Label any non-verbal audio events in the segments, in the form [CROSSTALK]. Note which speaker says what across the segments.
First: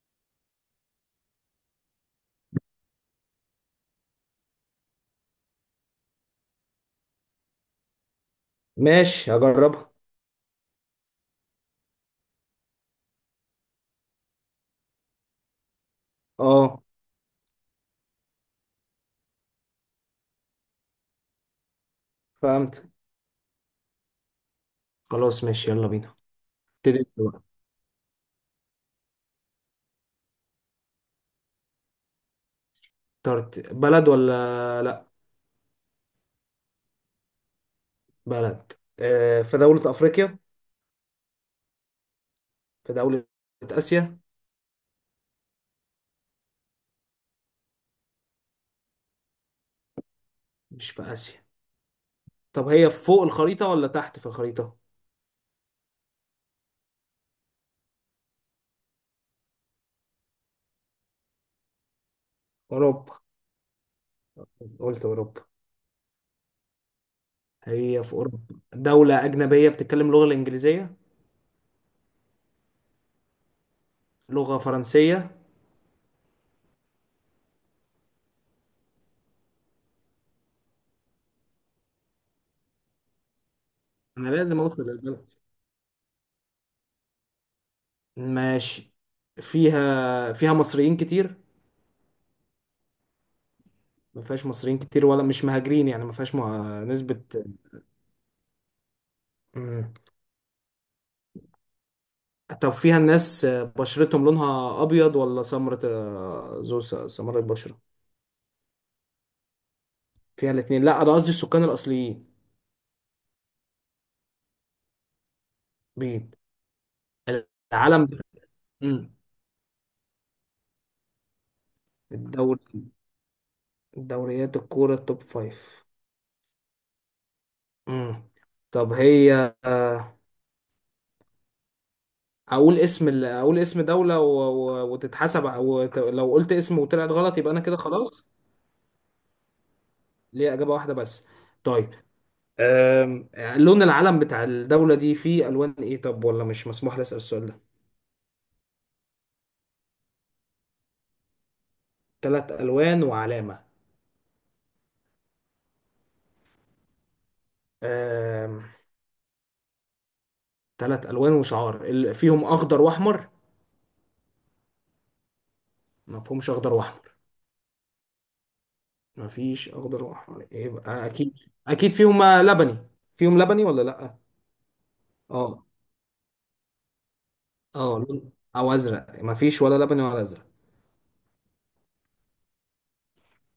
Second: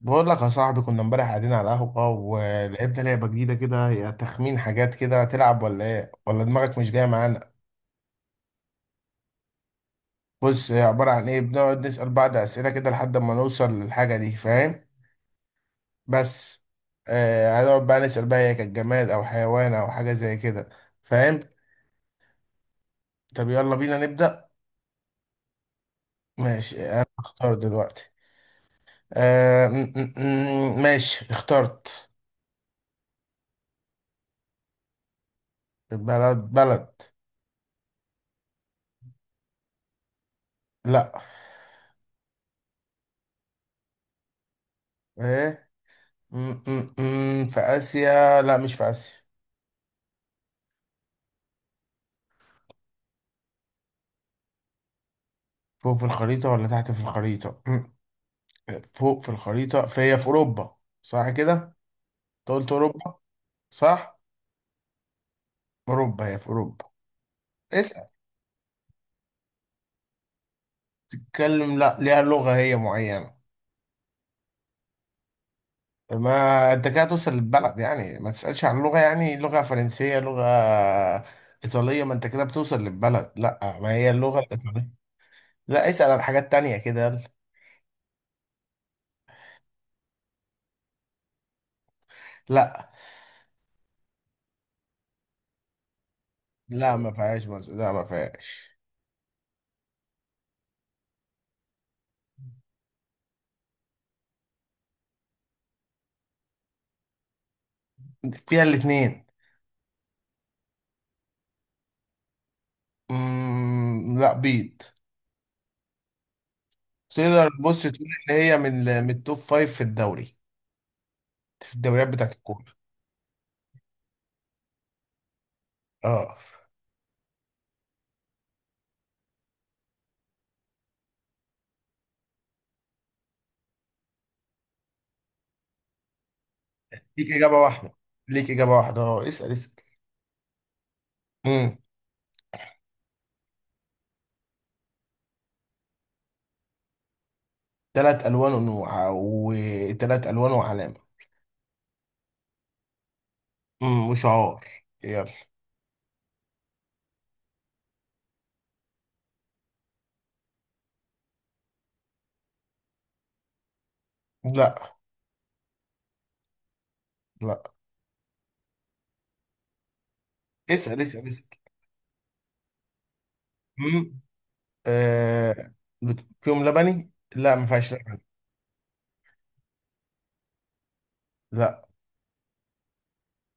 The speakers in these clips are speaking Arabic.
Speaker 1: بقول لك يا صاحبي، كنا امبارح قاعدين على القهوة ولعبنا لعبة جديدة كده، هي تخمين حاجات كده. تلعب ولا ايه؟ ولا دماغك مش جاية معانا؟
Speaker 2: ماشي هجربها.
Speaker 1: بص، هي عبارة عن ايه؟ بنقعد نسأل بعض أسئلة كده لحد ما نوصل للحاجة دي، فاهم؟ بس.
Speaker 2: اه،
Speaker 1: آه، هنقعد بقى نسأل بقى هي كانت جماد أو حيوان أو حاجة زي كده، فاهم؟
Speaker 2: فهمت.
Speaker 1: طب يلا بينا نبدأ.
Speaker 2: خلاص ماشي يلا بينا.
Speaker 1: ماشي،
Speaker 2: ابتدي
Speaker 1: أنا
Speaker 2: انت بقى.
Speaker 1: اختار دلوقتي. ماشي اخترت.
Speaker 2: اخترت بلد ولا لا؟
Speaker 1: بلد بلد.
Speaker 2: بلد. آه، في دولة أفريقيا؟
Speaker 1: لا.
Speaker 2: في دولة آسيا؟
Speaker 1: ايه. في آسيا؟ لا، مش في آسيا.
Speaker 2: مش في آسيا. طب هي فوق الخريطة ولا تحت في الخريطة؟
Speaker 1: فوق في الخريطة ولا تحت في الخريطة؟ فوق في الخريطة، فهي في أوروبا. صح كده؟ أنت قلت
Speaker 2: أوروبا.
Speaker 1: أوروبا. صح؟
Speaker 2: قلت أوروبا.
Speaker 1: أوروبا، هي في أوروبا.
Speaker 2: هي
Speaker 1: اسأل.
Speaker 2: في أوروبا. دولة أجنبية بتتكلم لغة الإنجليزية؟
Speaker 1: تتكلم؟ لا، ليها لغة هي معينة.
Speaker 2: لغة فرنسية؟
Speaker 1: ما أنت كده توصل للبلد يعني، ما تسألش عن لغة، يعني لغة فرنسية لغة إيطالية ما أنت كده بتوصل للبلد. لا، ما هي
Speaker 2: أنا
Speaker 1: اللغة
Speaker 2: لازم أوصل
Speaker 1: الإيطالية.
Speaker 2: للبلد.
Speaker 1: لا، اسأل عن حاجات تانية كده، يلا.
Speaker 2: ماشي. فيها مصريين كتير؟
Speaker 1: لا.
Speaker 2: ما فيهاش مصريين كتير ولا مش مهاجرين يعني؟ ما فيهاش مه...
Speaker 1: لا، ما
Speaker 2: نسبة.
Speaker 1: فيهاش، لا، ما فيهاش.
Speaker 2: مم. طب فيها الناس بشرتهم لونها ابيض ولا سمرة؟ آه، ذو سمرة بشرة.
Speaker 1: فيها الاتنين.
Speaker 2: فيها الاثنين؟ لا انا قصدي السكان الاصليين.
Speaker 1: لا، بيض.
Speaker 2: بيض
Speaker 1: تقدر بص
Speaker 2: العالم
Speaker 1: تقول
Speaker 2: ده.
Speaker 1: ان هي من من
Speaker 2: امم
Speaker 1: التوب فايف في الدوري، في الدوريات بتاعت الكورة.
Speaker 2: الدوري، دوريات الكورة التوب فايف.
Speaker 1: اه.
Speaker 2: امم. طب هي اقول اقول اسم دولة وتتحسب او لو قلت اسم وطلعت
Speaker 1: ليك
Speaker 2: غلط يبقى
Speaker 1: اجابة
Speaker 2: انا كده
Speaker 1: واحدة.
Speaker 2: خلاص؟
Speaker 1: ليك اجابة واحدة، اه، اسأل اسأل.
Speaker 2: ليه اجابة واحدة بس؟
Speaker 1: امم.
Speaker 2: طيب. أم... لون العلم بتاع الدولة دي فيه الوان ايه؟ طب ولا مش مسموح لي اسال السؤال ده؟
Speaker 1: ثلاث الوان ونوع وثلاث الوان وعلامة.
Speaker 2: ثلاث الوان وعلامة.
Speaker 1: وشعار. يلا.
Speaker 2: ثلاث الوان وشعار فيهم اخضر واحمر؟
Speaker 1: لا.
Speaker 2: ما فيهمش اخضر واحمر؟
Speaker 1: لا،
Speaker 2: ما فيش اخضر واحمر
Speaker 1: اسأل
Speaker 2: يبقى
Speaker 1: اسأل
Speaker 2: اكيد.
Speaker 1: اسأل.
Speaker 2: اكيد فيهم لبني. فيهم لبني ولا لا؟
Speaker 1: امم.
Speaker 2: اه.
Speaker 1: آه... فيهم لبني. لا، ما فيهاش
Speaker 2: اه
Speaker 1: لبن.
Speaker 2: او ازرق ما فيش ولا لبني ولا ازرق؟
Speaker 1: لا.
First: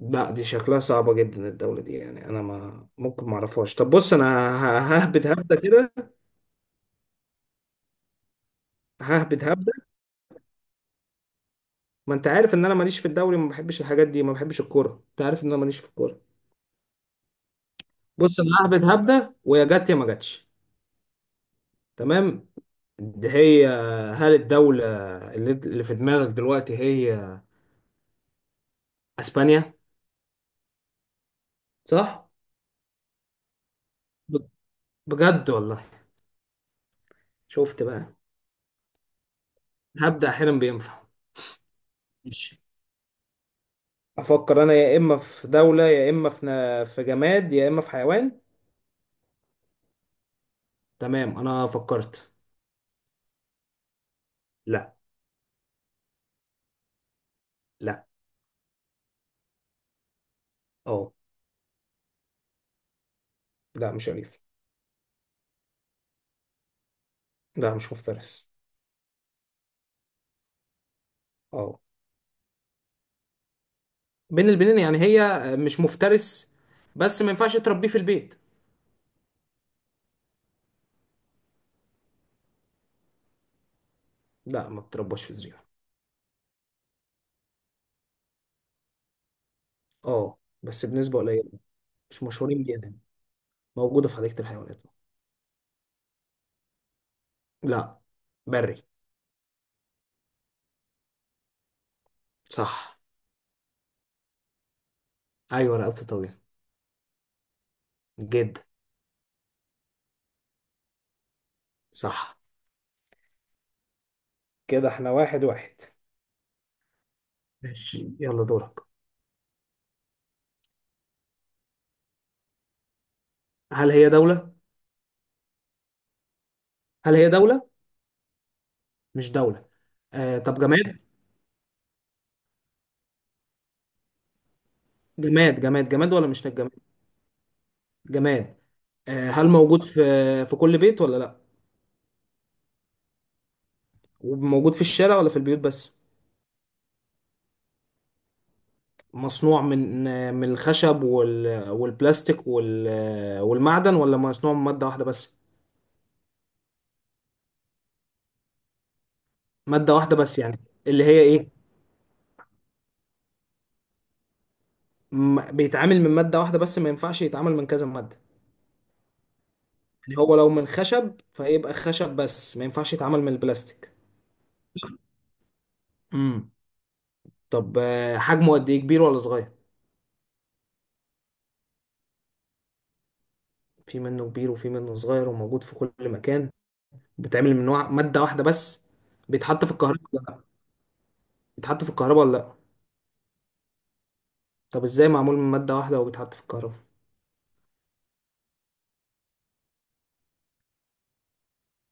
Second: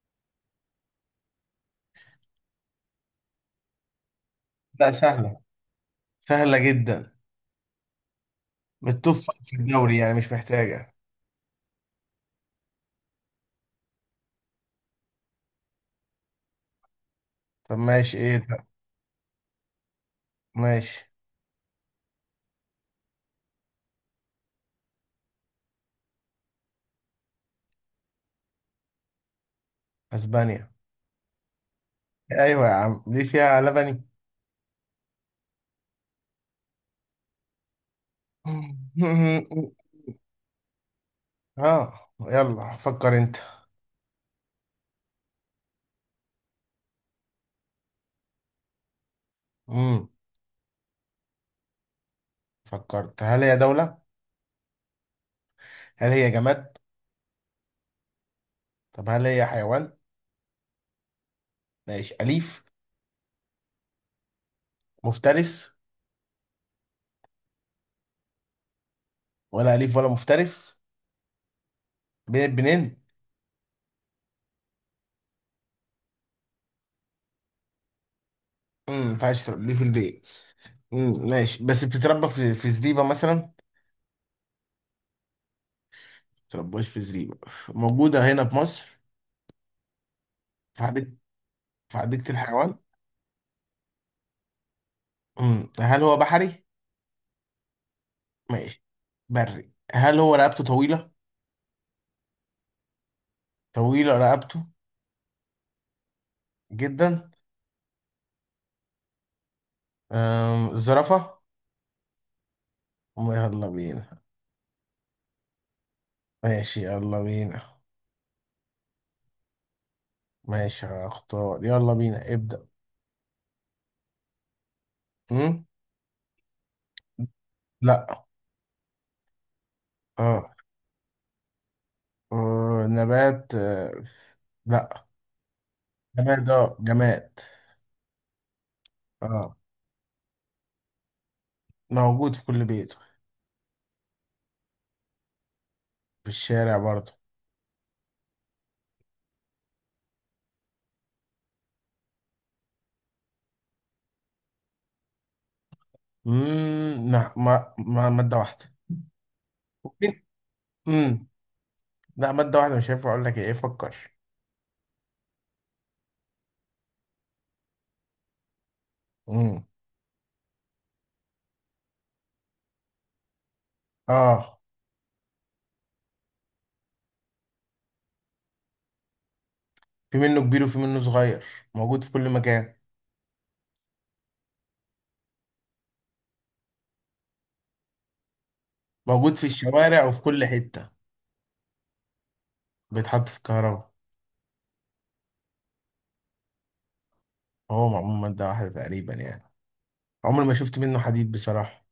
Speaker 2: لا، دي شكلها صعبة جدا الدولة دي، يعني انا ما ممكن ما اعرفهاش. طب بص انا
Speaker 1: لا،
Speaker 2: ههبد
Speaker 1: سهلة.
Speaker 2: هبدة كده.
Speaker 1: سهلة جدا. من التوب فايف
Speaker 2: ههبد
Speaker 1: في
Speaker 2: هبدة.
Speaker 1: الدوري يعني، مش محتاجة.
Speaker 2: ما انت عارف ان انا ماليش في الدوري، ما بحبش الحاجات دي، ما بحبش الكورة، انت عارف ان انا ماليش في الكورة.
Speaker 1: طب ماشي، ايه
Speaker 2: بص انا
Speaker 1: ده.
Speaker 2: ههبد هبدة ويا جت يا ما جاتش.
Speaker 1: ماشي.
Speaker 2: تمام، دي هي. هل الدولة اللي في دماغك دلوقتي هي اسبانيا؟
Speaker 1: اسبانيا.
Speaker 2: صح؟
Speaker 1: ايوه يا عم، دي فيها لبني.
Speaker 2: ب- بجد والله؟ شفت بقى،
Speaker 1: [LAUGHS]
Speaker 2: هبدأ احيانا بينفع.
Speaker 1: اه،
Speaker 2: ماشي.
Speaker 1: يلا فكر انت.
Speaker 2: افكر انا يا اما في دولة يا اما في في جماد يا اما في حيوان.
Speaker 1: امم.
Speaker 2: تمام انا فكرت.
Speaker 1: فكرت. هل هي دولة؟
Speaker 2: لا.
Speaker 1: هل هي جماد؟
Speaker 2: لا.
Speaker 1: طب هل هي حيوان؟
Speaker 2: اه.
Speaker 1: ماشي، أليف؟
Speaker 2: لا مش اليف.
Speaker 1: مفترس؟
Speaker 2: لا مش مفترس.
Speaker 1: ولا أليف ولا مفترس؟
Speaker 2: اه،
Speaker 1: بين البنين.
Speaker 2: بين البنين. يعني هي مش مفترس بس ما ينفعش تربيه في البيت.
Speaker 1: ما ينفعش تربيه في البيت. ماشي، بس بتتربى في زريبة مثلا ما.
Speaker 2: لا ما بتربوش في زريبة.
Speaker 1: تربوش في زريبة. موجودة هنا في مصر.
Speaker 2: اه
Speaker 1: في
Speaker 2: بس
Speaker 1: حديقة.
Speaker 2: بنسبة قليلة.
Speaker 1: في
Speaker 2: مش
Speaker 1: حديقة
Speaker 2: مشهورين
Speaker 1: الحيوان.
Speaker 2: بيها. موجودة في حديقة الحيوانات.
Speaker 1: هل هو بحري؟
Speaker 2: لا،
Speaker 1: ماشي.
Speaker 2: بري.
Speaker 1: بري. هل هو رقبته طويلة؟
Speaker 2: صح.
Speaker 1: طويلة رقبته.
Speaker 2: أيوة رقبته طويلة.
Speaker 1: جدا.
Speaker 2: جدا.
Speaker 1: الزرافة.
Speaker 2: صح.
Speaker 1: يلا بينا.
Speaker 2: كده احنا واحد واحد.
Speaker 1: ماشي يلا بينا.
Speaker 2: ماشي يلا دورك.
Speaker 1: ماشي هختار، يلا بينا ابدأ.
Speaker 2: هل هي دولة؟
Speaker 1: أم؟
Speaker 2: هل هي دولة؟
Speaker 1: لا.
Speaker 2: مش دولة. آه
Speaker 1: اه.
Speaker 2: طب جماد؟
Speaker 1: نبات. لا.
Speaker 2: جماد جماد ولا مش
Speaker 1: جماد، اه
Speaker 2: جماد؟
Speaker 1: جماد.
Speaker 2: جماد. آه هل
Speaker 1: اه،
Speaker 2: موجود في في كل بيت ولا لأ؟
Speaker 1: موجود في كل بيت.
Speaker 2: وموجود في الشارع ولا في البيوت بس؟
Speaker 1: في الشارع برضه.
Speaker 2: مصنوع من آه، من الخشب والبلاستيك آه، والمعدن، ولا مصنوع من مادة واحدة بس؟
Speaker 1: لا، ما مادة واحدة.
Speaker 2: مادة واحدة
Speaker 1: ممكن.
Speaker 2: بس يعني؟ اللي هي
Speaker 1: امم
Speaker 2: إيه؟
Speaker 1: لا، مادة واحدة مش هينفع اقول لك ايه، فكر.
Speaker 2: بيتعامل من مادة واحدة بس ما ينفعش يتعامل من كذا مادة؟
Speaker 1: امم.
Speaker 2: يعني هو لو من خشب فيبقى خشب بس ما ينفعش يتعامل من البلاستيك.
Speaker 1: اه.
Speaker 2: امم. طب آه، حجمه قد ايه، كبير ولا صغير؟
Speaker 1: في منه كبير وفي منه صغير، موجود في كل مكان،
Speaker 2: في منه كبير وفي منه صغير وموجود في كل مكان. بيتعمل من نوع مادة واحدة بس.
Speaker 1: موجود في
Speaker 2: بيتحط في
Speaker 1: الشوارع
Speaker 2: الكهرباء
Speaker 1: وفي
Speaker 2: ولا لا؟
Speaker 1: كل حتة.
Speaker 2: بيتحط في الكهرباء ولا لا؟
Speaker 1: بيتحط في الكهرباء.
Speaker 2: طب ازاي معمول من مادة واحدة وبيتحط في الكهرباء؟
Speaker 1: هو معمول من مادة واحدة تقريبا يعني، عمري ما شفت منه حديد بصراحة.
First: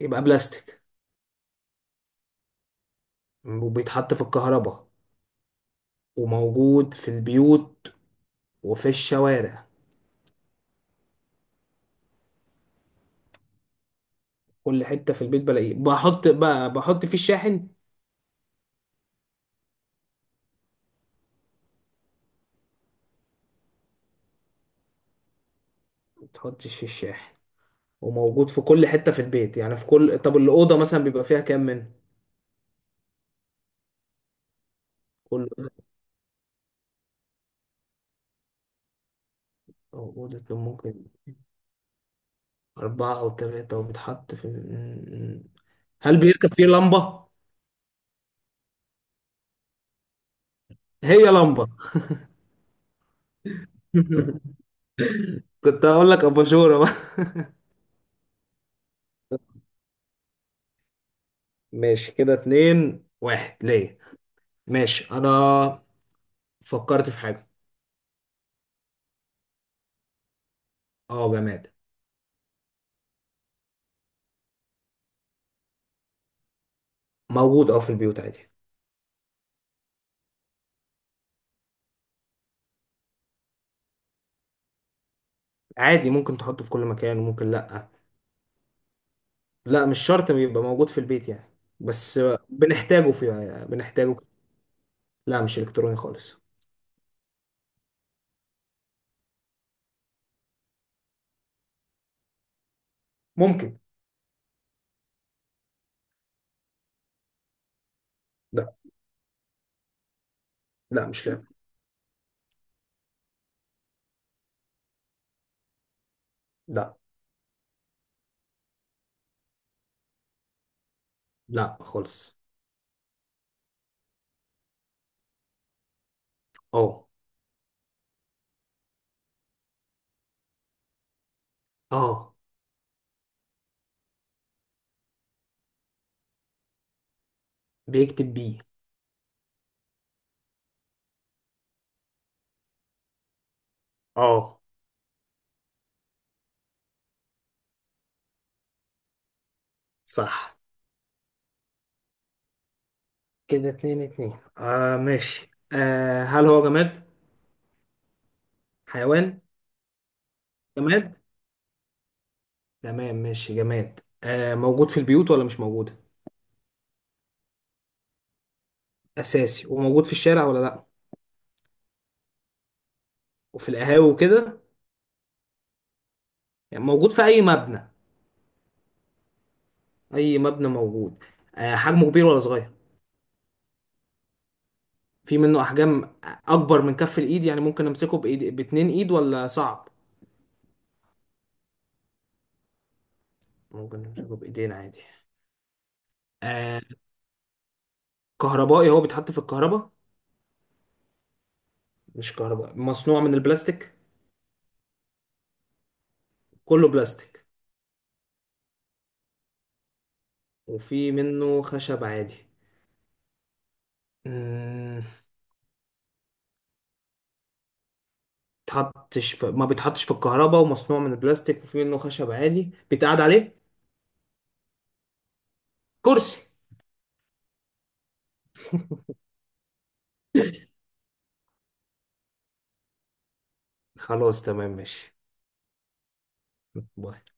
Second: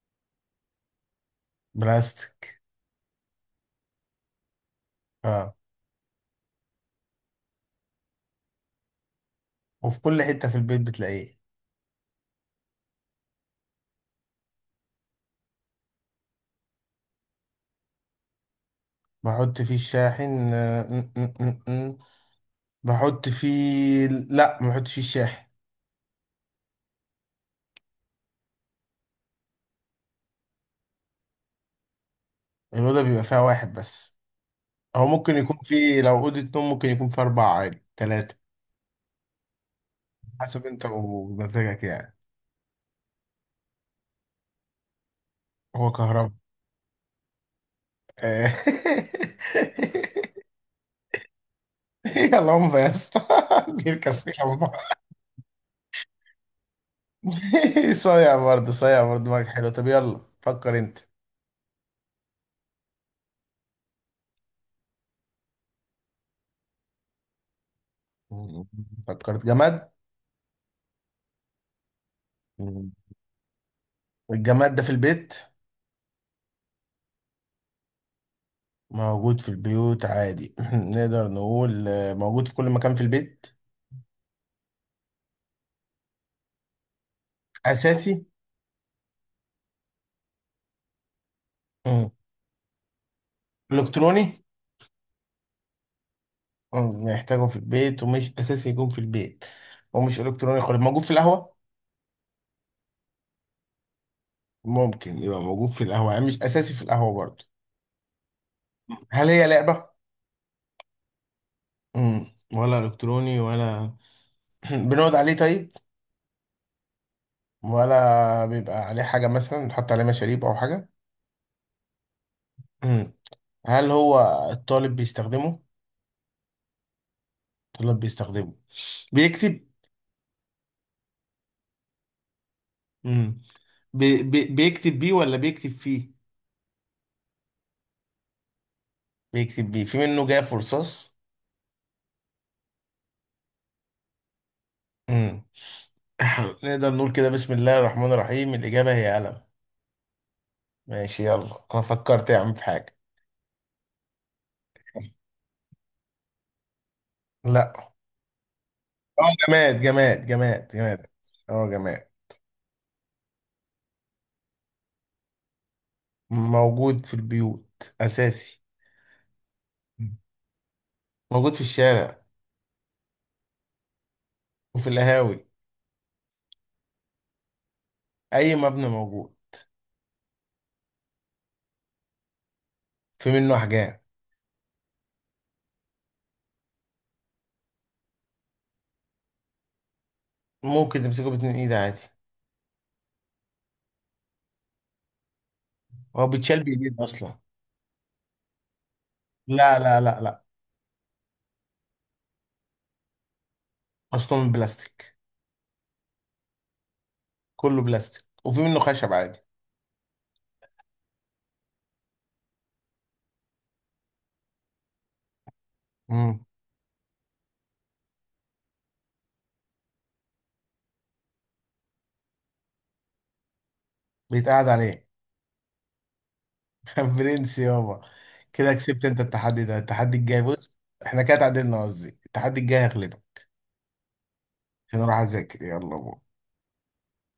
Speaker 2: يبقى بلاستيك،
Speaker 1: بلاستيك.
Speaker 2: وبيتحط في الكهرباء،
Speaker 1: اه.
Speaker 2: وموجود في البيوت وفي الشوارع.
Speaker 1: وفي كل حتة في البيت بتلاقيه.
Speaker 2: كل حتة في البيت بلاقيه. بحط بقى، بحط فيه الشاحن؟
Speaker 1: بحط فيه الشاحن. آه، م- م- م- م. بحط فيه لا، ما بحطش فيه الشاحن.
Speaker 2: تحطش في الشاحن. وموجود في كل حتة في البيت يعني في كل، طب الأوضة مثلا بيبقى فيها كام من
Speaker 1: الأوضة بيبقى فيها واحد بس. هو ممكن
Speaker 2: كل
Speaker 1: يكون فيه، لو أوضة نوم ممكن يكون فيه أربعة عادي، تلاتة.
Speaker 2: أوضة كان
Speaker 1: حسب أنت
Speaker 2: ممكن؟
Speaker 1: ومزاجك يعني.
Speaker 2: أربعة أو ثلاثة. وبيتحط في
Speaker 1: هو
Speaker 2: هل
Speaker 1: كهرباء.
Speaker 2: بيركب فيه لمبة؟
Speaker 1: آه. [LAUGHS]
Speaker 2: هي لمبة.
Speaker 1: يلا هم يا اسطى. [LAUGHS] بيركب فيه.
Speaker 2: [LAUGHS] كنت هقول لك أباجورة بقى.
Speaker 1: [LAUGHS] صايع برضه صايع برضه، دماغك حلو. طب يلا فكر انت.
Speaker 2: ماشي كده اتنين واحد ليه. ماشي. أنا فكرت في حاجة.
Speaker 1: فكرت. جماد.
Speaker 2: اه جماد.
Speaker 1: الجماد ده في البيت؟
Speaker 2: موجود اه في البيوت عادي.
Speaker 1: موجود في البيوت عادي. [LAUGHS] [CLEARS THROAT] نقدر نقول موجود في كل مكان في البيت؟
Speaker 2: عادي، ممكن تحطه في كل مكان وممكن لأ.
Speaker 1: أساسي؟
Speaker 2: لا مش شرط يبقى موجود في البيت يعني.
Speaker 1: مم.
Speaker 2: بس. بنحتاجه في بنحتاجه.
Speaker 1: إلكتروني؟
Speaker 2: لا مش الكتروني خالص.
Speaker 1: نحتاجه في البيت ومش أساسي يكون في البيت ومش إلكتروني خالص. موجود في القهوة؟
Speaker 2: ممكن.
Speaker 1: ممكن يبقى موجود في القهوة يعني، مش أساسي في القهوة برضه.
Speaker 2: لا
Speaker 1: هل هي لعبة؟
Speaker 2: لا مش لعب.
Speaker 1: مم. ولا إلكتروني ولا؟ [LAUGHS] [CLEARS THROAT] بنقعد عليه طيب؟
Speaker 2: لا
Speaker 1: ولا بيبقى عليه حاجة مثلا نحط عليه مشاريب أو حاجة؟
Speaker 2: لا خالص.
Speaker 1: امم. هل هو الطالب بيستخدمه؟
Speaker 2: اه.
Speaker 1: الطالب بيستخدمه، بيكتب.
Speaker 2: اه
Speaker 1: مم. بي بي بيكتب بيه ولا بيكتب فيه؟
Speaker 2: بيكتب بيه.
Speaker 1: بيكتب بيه. في منه جاف ورصاص.
Speaker 2: اه.
Speaker 1: امم. [COUGHS] [LAUGHS] نقدر نقول كده، بسم الله الرحمن الرحيم، الإجابة هي قلم.
Speaker 2: صح.
Speaker 1: ماشي. يلا، أنا فكرت يا عم في حاجة.
Speaker 2: كده اتنين اتنين. اه ماشي. آه هل هو جماد،
Speaker 1: لا. اه،
Speaker 2: حيوان؟
Speaker 1: جماد جماد جماد جماد.
Speaker 2: جماد.
Speaker 1: اه، جماد.
Speaker 2: تمام ماشي جماد. آه، موجود في البيوت ولا مش موجود؟
Speaker 1: موجود في البيوت أساسي.
Speaker 2: اساسي. وموجود في
Speaker 1: مم.
Speaker 2: الشارع ولا لا؟
Speaker 1: موجود في الشارع
Speaker 2: وفي القهاوي وكده؟
Speaker 1: وفي القهاوي.
Speaker 2: يعني موجود في اي مبنى؟
Speaker 1: اي مبنى موجود.
Speaker 2: اي مبنى موجود. آه حجمه كبير ولا صغير؟
Speaker 1: في منه احجام.
Speaker 2: في منه احجام. اكبر من كف الايد يعني ممكن امسكه بايد باتنين ايد ولا صعب؟
Speaker 1: ممكن تمسكه باتنين ايد عادي.
Speaker 2: ممكن نمسكه بايدينا عادي.
Speaker 1: هو بيتشال
Speaker 2: آه
Speaker 1: بايدين اصلا.
Speaker 2: كهربائي، هو بيتحط في
Speaker 1: لا
Speaker 2: الكهرباء؟
Speaker 1: لا لا لا.
Speaker 2: مش كهرباء، مصنوع من البلاستيك؟
Speaker 1: اصلا من بلاستيك.
Speaker 2: كله بلاستيك
Speaker 1: كله بلاستيك وفي منه خشب عادي.
Speaker 2: وفي منه خشب عادي. مم.
Speaker 1: امم.
Speaker 2: ما بيتحطش في الكهرباء ومصنوع من البلاستيك وفي منه خشب عادي، بيتقعد عليه.
Speaker 1: بيتقعد عليه.
Speaker 2: كرسي.
Speaker 1: [LAUGHS] برنس يابا. كده كسبت انت التحدي ده، التحدي الجاي بص،
Speaker 2: [LAUGHS]
Speaker 1: احنا كده اتعادلنا، قصدي التحدي الجاي هغلبك.
Speaker 2: خلاص تمام
Speaker 1: عشان
Speaker 2: ماشي.
Speaker 1: اروح اذاكر، يلا بو.
Speaker 2: باي.